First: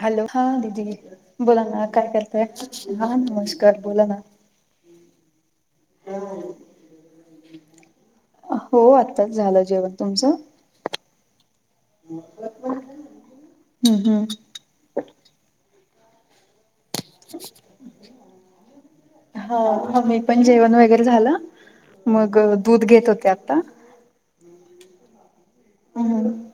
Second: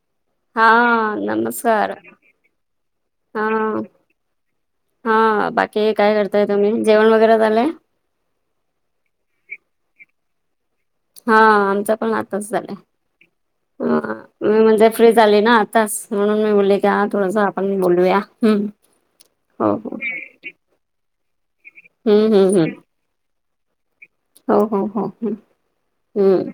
Hello हा दिदी बोला ना, नमस्कार काय करतय हा नमस्कार बोला ना. हा बाकी काय करताय तुम्ही जेवण वगैरे झालंय? हो आत्ताच झालं जेवण तुमचं हा आमचा पण आताच झालाय. हम्म मी म्हणजे फ्री झाली ना आताच म्हणून मी म्हटलं का थोडसा आपण बोलूया हम हो हम्म हो. हा मी पण जेवण वगैरे झालं हम्म मग हम्म हम्म दूध घेत होते आता. हो हो हो हो. हम्म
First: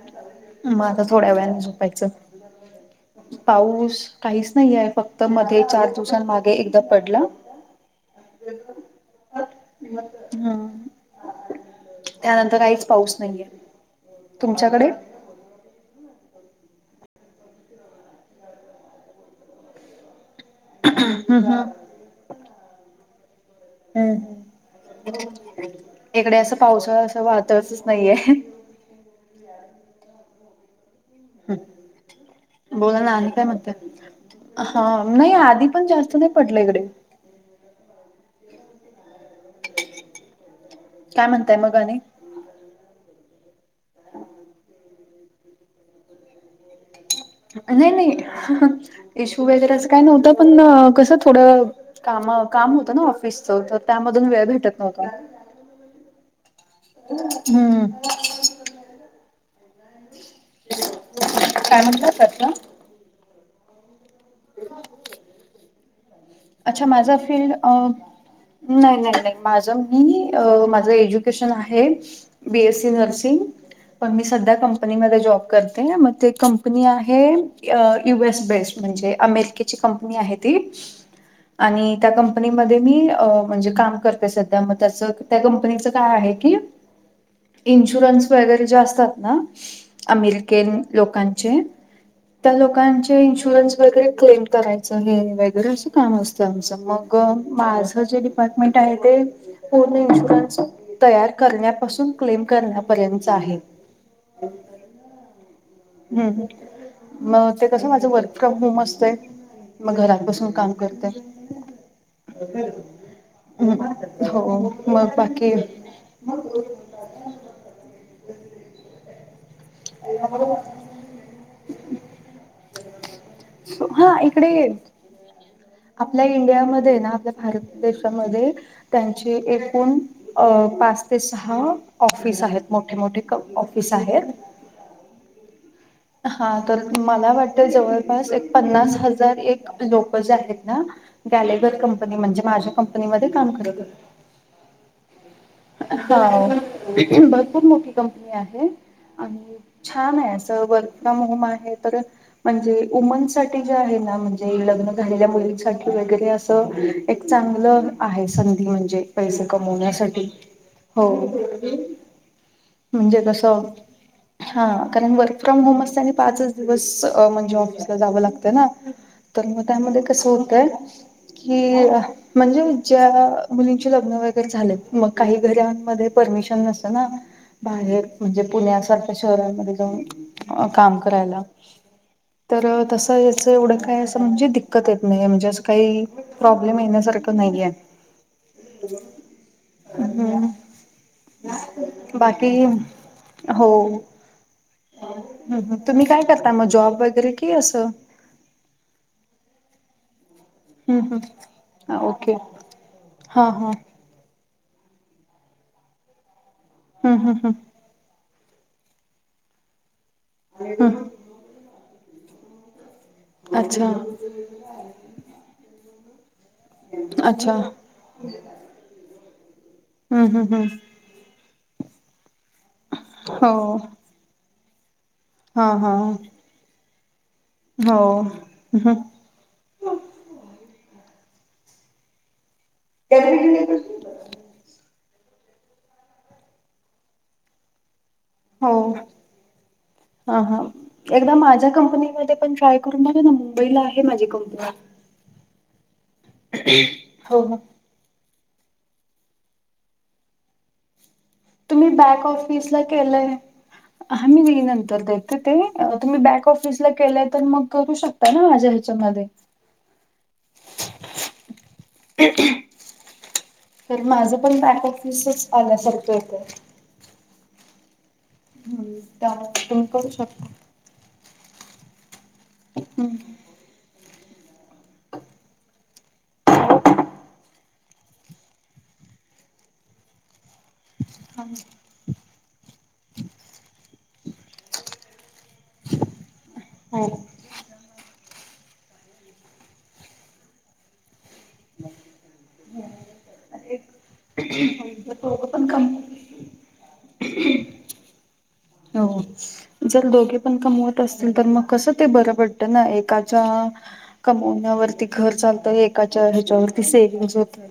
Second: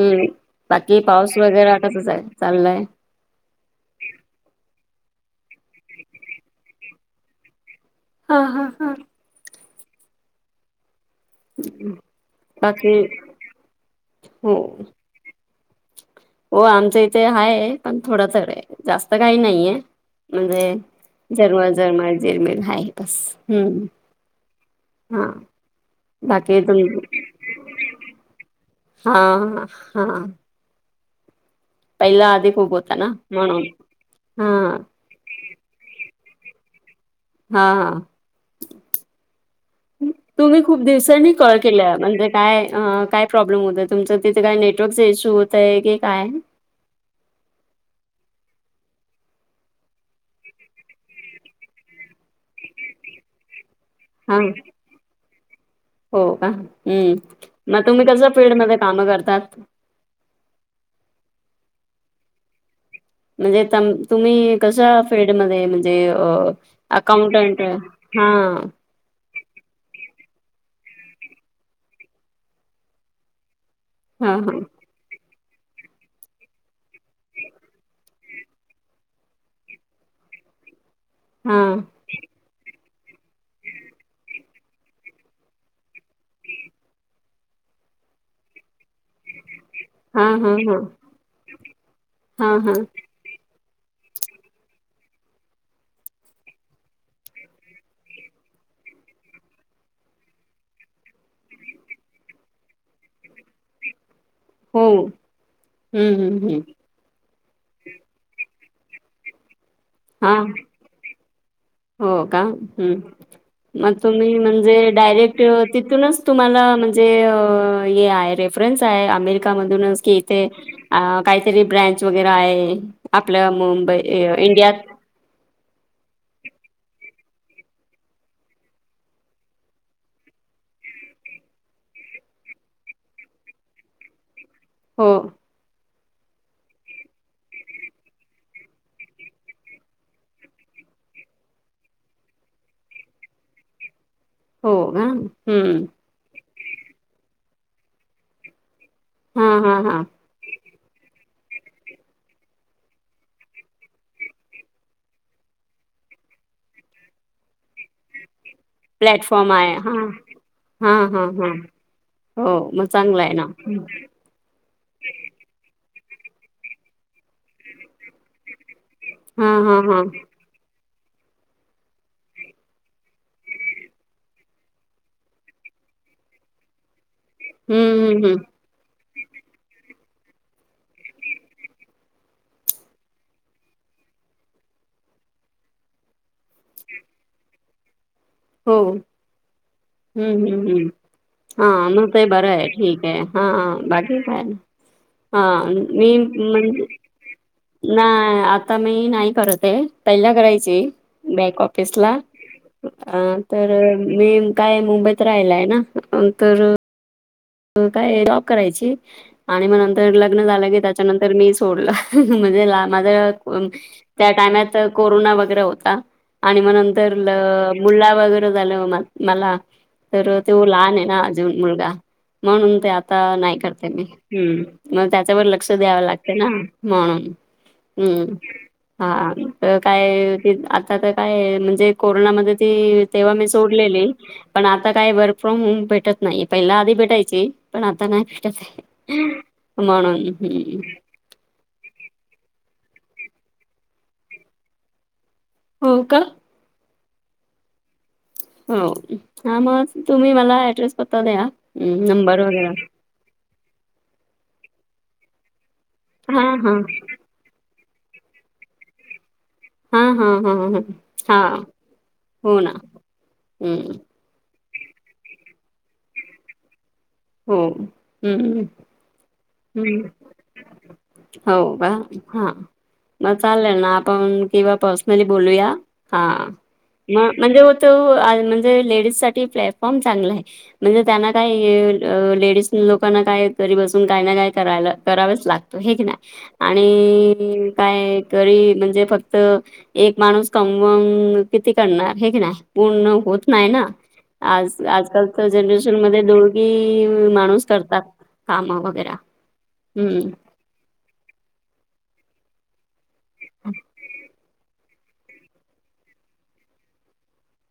हम्म मग बाकी आता थोड्या पाऊस वेळाने वगैर आता झोपायचं कसच चाललंय. पाऊस काहीच नाही आहे फक्त मध्ये चार दिवसांमागे एकदा पडला हा हा हा हमं. बाकी नाही हो तुमच्याकडे हो आमचं इथे हाय पण थोडं तर आहे जास्त काही नाहीये. म्हणजे हम्म हम्म जरमळ जरमळ जिरमीर आहे बस. हम्म हम् हा इकडे असं बाकी तुम पावसाळा अस वाटतच नाहीये. हा. हा. पहिला आधी खूप हम होता बोला ना न आनी काय म्हणून म्हणताय? हा. नाई आधी पण जास्त नाई पडला इकडे. हां हां तुम्ही खूप काय दिवसांनी म्हणताय कॉल मग केला आणि म्हणजे काय अं काय प्रॉब्लेम होता तुमचं तिथं काय नेटवर्कचं इश्यू होतंय की काय? नई नई, हं हं. इश्यू वगैरे असं काई नव्हतं पण कसं थोडं कामं काम होतं ना ऑफिसच तर त्यामधून हा वेळ भेटत नव्हता. हो का हम्म म हम्म तुम्ही कस फील्डमध्ये कामं करतात? काय म्हणता कसलं? म्हणजे तम तुम्ही कसं फिल्डमध्ये म्हणजे अ अच्छा माझा फील्ड अकाउंटंट अ हा नाई नाई नाई. माझं मी माझं एज्युकेशन आहे बी. एस. सी. नर्सिंग. पण मी हा सध्या कम् हा कंपनी मध्ये जॉब करते म ते कपंनी आहे यू. एस. बेस् म्हणजे अमेरिके चि कपंनी आहे ति हा आणि त्या कंप कपंनी मध्ये मी अ म्हणजे काम करते सध्या म त्याचं त्या कंपनीचं काय आहे की इन्शुरन्स वगैरे जे असतात ना हा हा हा अमेरिकेन लोकांचे हा त्या हा लोकांच् ते इन्शुरन्स वगैरे क्लेम करायचं हे वगैरे असं काम असतं आमचं, मग माझं जे डिपार्टमेंट आहे ते पूर्ण इन्शुरन्स तयार करण्यापासून क्लेम करण्यापर्यंतचं आहे. हो हम्म हम्म हं. हम्म हम्म म ते कसं माझं वर्क फ्रॉम होम असतंय म घरात हा बसून काम करतंय. हो का हं म तुम्ही हो म्हणजे मग डायरेक्ट बाकी अ तिथूनच तुम्हाला म्हणजे अ हे आहे रेफरन्स आहे अमेरिका मधूनच कि इथे अ काई तरी ब्रँच वगैरे आये आपलं मुंबई हा अ इकडे इंडियात. आपल्या इंडियामध्ये ना आपल्या भारत देशामध्ये त्यांची एकूण अं पाच ते सहा ऑफिस आहेत, मोठे मोठे क ऑफिस आहेत. हो हा तर मला वाटतं जवळपास एक पन्नास हजार एक लोक जातेत ना. गॅलेगर कंपनी म्हणजे कंपनीमध्ये काम करत होत् हो ऊं हुं. भरपूर मोठी कंपनी आहे आणि हां हां हां छान आहे असं वर् फ्राॅम होम आहे तर म्हणजे वूमन साठी जे आहे ना म्हणजे लग्न झालेल्या मुलींसाठी वगैरे असं एक चांगलं आहे संधी म्हणजे् -जे पैसे प्लॅटफॉर्म आहे हां कमावण्यासाठी, हां हो. हां हां हो म म्हणजे चांगलाये ना. कसं हा कारण वर्क फ्रॉम होम असतं आणि पाचच दिवस म्हणजे ऑफिसला जावं लागत ना. तर हां म हां हां त्यामध्ये कसं होतंय की म्हणजे ज्या मुलींची लग्न वगैरे झालेत म काही घरांमध्ये परमिशन नसतं ना बाहेर हम्म हम्म हम्म म्हणजे पुण्यासारख्या शहरांमध्ये जाऊन अं काम करायला. तर तसं याचं एवढं काय असं म्हणजे दिक्कत येत नाई म्हणजे असं काई प्रॉब्लेम येन्या सारखं नाईये. हो हम्म हम्म हम्म. हा मग काय बरं बाकी आहे ठीक आहे. हा हो बाकी? काय नाही. हा हम्म, तुम्ही मी काय करता मग म्हणजे जॉब वगैरे कि असं? नाय आ आता मी नाही करत आहे. पहिला करायची हम्म बॅक हम्म ऑफिसला. ओके हा तर मी काय मुंबईत राहिला हाय ना. तर हम्म हम्म हम्म. काय जॉब करायची आणि मग नंतर लग्न झालं की हम्म त्याच्यानंत तर मी सोडलं म्हणजे अच्छा माझ्या [unintelligible] [unintelligible] कोरोना वगैरे होता आणि मग नंतर अच्छा हम्म मुलला वगैरे झालं म-मला तर हम्म त्यो हम्म लहान आहे ना अजून मुलगा. म्हणून ते आता नाही हो करते मी. हम्म मग त्याच्यावर हा लक्ष हा द्याव लागते ना. म्हणून हम्म हा. तर काय की आता तर काय म्हणजे कोरोनामध्ये ती तेव्हा मी सोडलेली, पण आ आता काही वर्क फ्रॉम होम भेटत नाही. पहिला आधी भेटायचे पण आता नाय. हो म्हणून हा हा हम्म. एकदा माझ्या कंपनीमध्ये पण ट्राय करून बघा ना, मुंबईला आहे माझी कंपनी. हो का? हो हो. हो‌. त्यामुळंच तुम्ही मला ऍड्रेस पत्ता द्या. तुम्ही हं, बॅक नंबर ऑफिसला वगैरे. केलंय. हा मी नंतर देते ते. तुम्ही बॅक हां, हां. ऑफिसला केलेत तर मग करू शकता ना माझ्या ह्याच्यामध्ये. हा हा हो हा हो ना. हं. तर माझं पण बॅक ऑफिसच आल्यासारखं होतंय. हो हम्म हम्म त्यामुळे तुम्ही करू हम्म. शकता. हो का? हा मग चाललंय ना पण किंवा पर्सनली बोलूया हा. मग म्हणजे तो आहे म्हणजे लेडीजसाठी प्लॅटफॉर्म चांगला आहे. म्हणजे त्यांना काही हे अ लेडीज लोकांना काय तरी बसून काही ना काय करायला करावच लागतं हे की नाही. आणि काय तरी म्हणजे फक्त एक माणूस कमवून किती करणार हे की नाही? पूर्ण होत नाही ना आज एक आजकाल. दोघं पण कमवू प्रेझेंटेशनमध्ये दोघी माणूस करतात. काम वगैरे हो जर हम्म. दोघे पण कमवत असतील तर मग कसं ते बरं पडत ना, एकाच्या कमण्यावरती घर चालत एका हेच्यावरती सेविंग होतात.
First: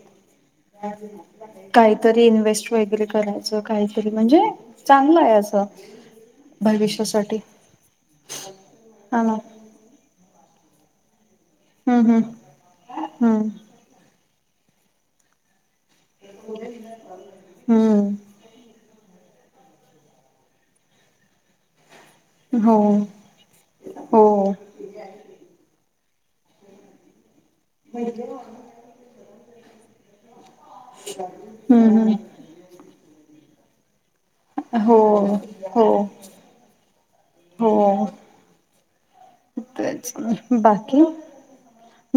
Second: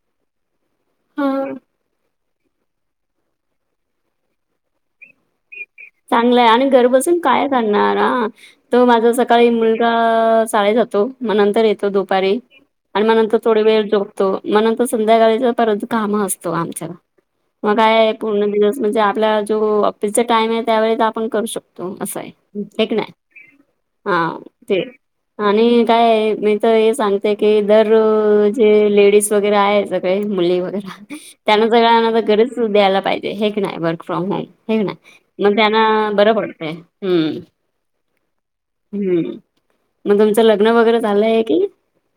काहीतर रि इन्व्हेस्ट वगैरे करायचं काहीतरी म्हणजे चांगलं आहे असं. चांगलं हाय आणि घर बसून भविष्यासाठी काय करणार. हा तो माझा हा ना सकाळी मुल अं शाळेत जातो, मग नंतर येतो हम्म दुपारी आणि मग नंतर हम्म थोडी वेळ झोप तो मग नंतर संध्याकाळीच परत काम असतो आमचं. मग काय हम्म पूर्ण दिवस म्हणजे आपला जो ऑफिसचा टाईम आहे त्यावेळेत आपण करू शकतो असं आहे. हम्म हो हाय क नाय हा हो ते. आणि काय मी तर हे सांगते की दर जे लेडीज वगैरे आहे सगळे मुली वगैरा त्यांना हम्म सगळ्यांना तर हम्म खरचं सुट द्यायला पाहिजे. हे कनई, वर्क फ्रॉम होम हे कनई? हो त्यांना हो बरं पडतंय, हम्म. हो. हम्म, तेच मग तुमचं लग्न वगैरे झालंय की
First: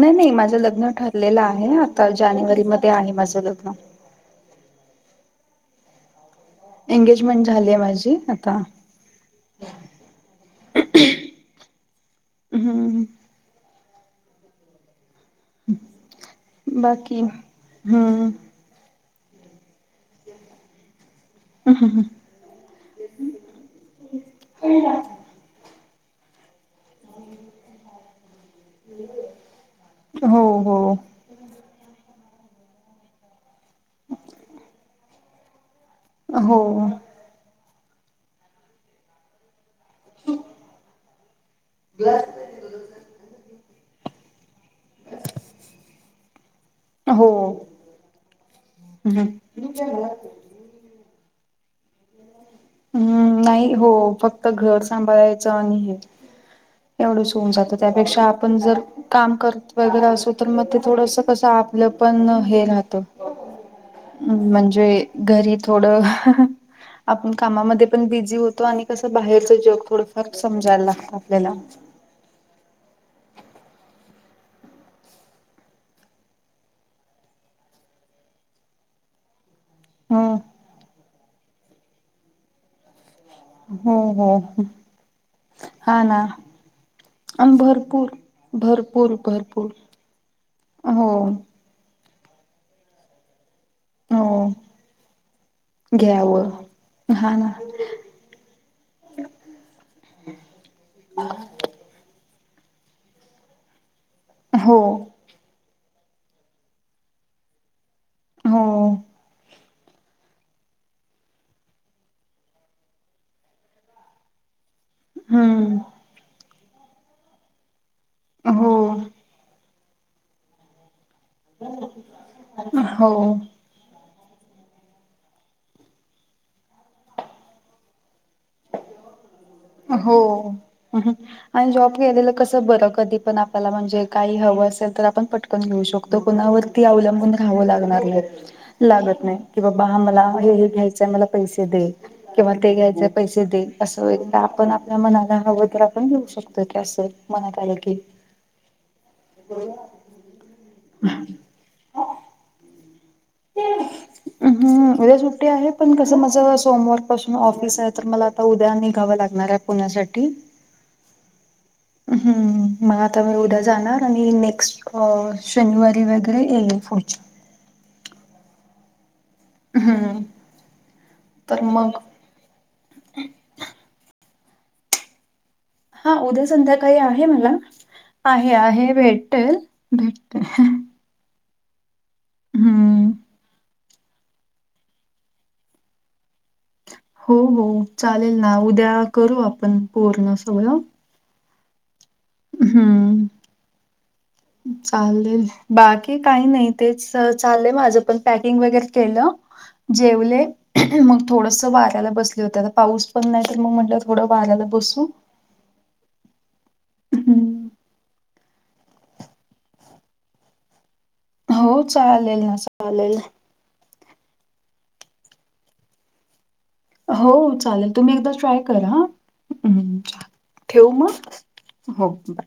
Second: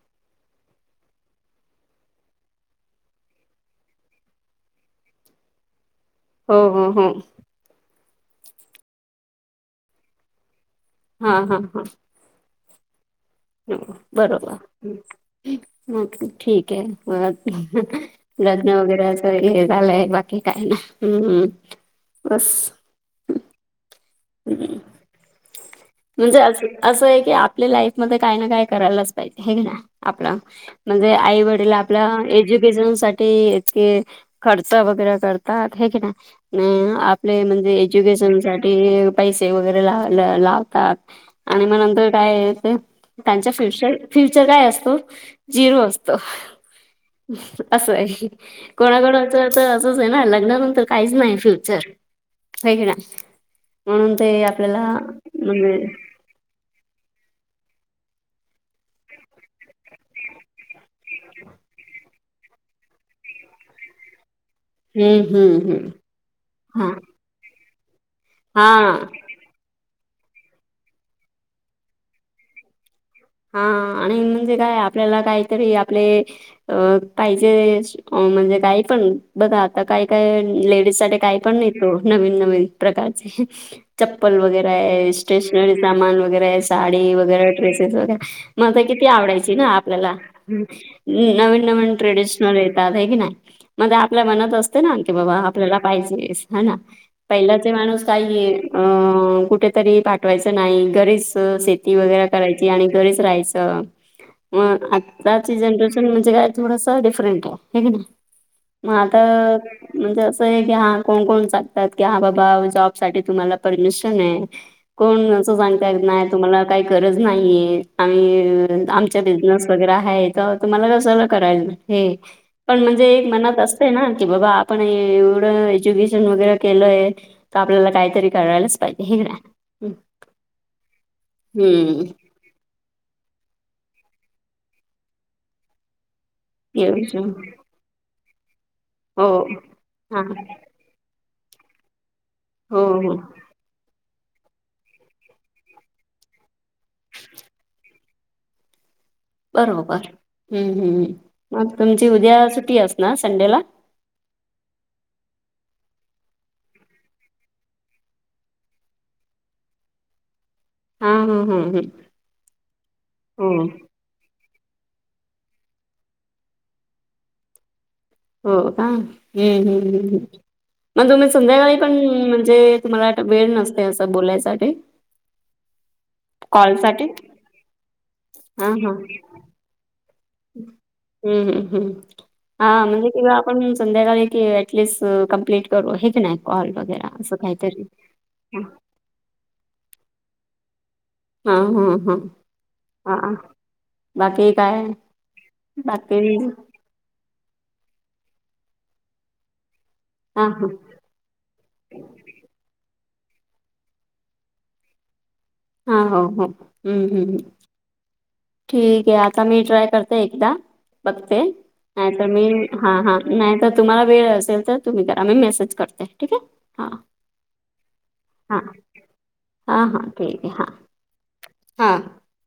नई नई माझं लग्न ठरलेलं आहे आता जानेवारीमध्ये आहे माझं लग्न. हो हो हो एंगेजमेंट झालीये माझी आता. हा हा हा. हम्म. हो बरोबर हम्म. ठीक ये बाकी हम्म लग्न वगैरे असं हे झालंय. बाकी काय नाय हम्म बस. म्हणजे असंय की आपल्या लाईफ मध्ये काय ना काय. करायलाच पाहिजे आप हो हो म्हणजे आई वडील आपल्या एज्युकेशन साठी. ते खर्च वगैरे करतात हे की हो नाय. आपले म्हणजे एज्युकेशन साठी पैसे वगैरे ला लाव. आणि मग नंतर काय ते त्यांच्या फ्युचर फ्युचर काय असतो. जीव असतो. हो असं होय कोणाकोणाच हम्म तर असंच ये ना लग्नानंतर. काहीच नाही फ्युचर. हे की नाही हम् नाही हो म्हणून ते फक्त आपल्याला घर सांभाळायचं म्हणजे आणि हे. एवढंच होऊन जातं त्यापेक्षा आपण जर. काम करत वगैरे असो तर मग ते थोडस कसं आपलं पण हे राहत. हम् म्हणजे हम्म घरी हम्म हम्म थोडं. हा. आपण कामामध्ये पण बिझी हा होतो आणि कसं बाहेरच जग थोडंफार समजायला लागतं आपल्याला. हा आणि म्हणजे काय आपल्याला काहीतरी आपले. अ काहीचे म्हणजे काही पण बघा. आता काही हम्म. काय लेडीज साठी काही पण येतो नवीन नवीन प्रकारचे. हो हो चप्पल वगैरे ये स्टेशनरी हा सामान ना वगैरे ये साडी वगैरे आणि ड्रेसेस भरपूर वगैरे. माझा किती भरपूर आवडायची ना भरपूर आपल्याला. हो नवीन नवीन ट्रेडिशनल येतात हाय की नाय. म्हणजे आपल्या हो मनात असते ना की बाबा आपल्याला पाहिजे घ्यावं ह ना. हा ना पहिल्याचे माणूस काही ये अ कुठेतरी पाठवायचं नाही घरीच. वगैरा करायची आणि घरीच राहायचं हो मग. आजची जनरेशन म्हणजे काय थोडस डिफरंट ये हे की नाय हो मग आता. म्हणजे असंय की हा कोण कोण सांगतात की हा बाबा जॉब साठी तुम्हाला परमिशन मिळेल. कोण अस हम्म सांगता येत नाय तुम्हाला काही गरज नाहीये हो आम्ही आमच्या बीज. हो [unintelligible] ते ना की बाबा आपण एवढं एज्युकेशन वगैरे केलय. तर आपल्याला काहीतरी करायलाच पाहिजे हे ना. हो आणि जॉब हम्म केलेलं. कसं बरं कधी पण आपल्याला म्हणजे काही हवं असेल तर आपण पटकन घेऊ शकतो. त कोणावरती एवढच अवलंबून हो ऱ्हाव लागणार नाय. लागत नाय की बाबा हा मला हे घ्यायचंय मला पैसे दे किंवा ते हो घ्यायचय हो पैसे दे. असं होईल त आपण आपल्या मनाला हवं तर आपण घेऊ शकतो. कस मनात आलं की. बरोबर हम्म हम्म मग तुमची उद्या सुट्टी असणार संडेला. हम्म उद्या सुट्टी आहे पण कसं माझ सोमवार पाासन ऑफिस हाय तर मला आता उद्या निघावं लागणार ये. पुण्यासाठी. हा हम्म हम्म हम्म. हम्म मग आता म उद्या जाणार. आणि नेक्स्ट शनिवारी वगैरे येल पुढच्या. हो का, हम्म् हम्म हम्म, मग तुम्ही तर संध्याकाळी मग पण म्हणजे तुम्हाला त वेळ नसतय असं बोलायसाठी. हां उद्या संध्याकाळी कॉलसाठी आहे मला, आहे हा हा आहे भेटेल भेट हम्म हम् हम्म, हा म्हणजे हम्म तिला आपण संध्याकाळी की ॲटलीस्ट कंम्प्लीट करू, हे की नाही, कॉल वगैरा. हो हो चालेल ना, उद्या करू आपण पूर्ण सगळं. हा हा हा. हा हम्म,, हा बाकी काय चालेल, बाकी काही नाही. तेच चालय माझं पण, पॅकिंग वगैरे केलं, जेवले हा हा मग थोडंसं वाऱ्याला बसले होते, आता पाऊस पण नाही तर मग म्हटलं थोडं वाऱ्याला बसू. हा हो हं, हम्म हम्म्म हम्म. ठीक हे आता मी ट्राय करते एकदा. बघते, हो नाही तर चालेल मी, ना हा चालेल. हा नाही तर तुम्हाला वेळ असेल तर तुम्ही करा, मी मेसेज करते. ठीक आहे हां हो चालेल, तुम्ही एकदा हां ट्राय करा. हां हां म् ठीक आहे हां ठेवू मग,, हां हो बर.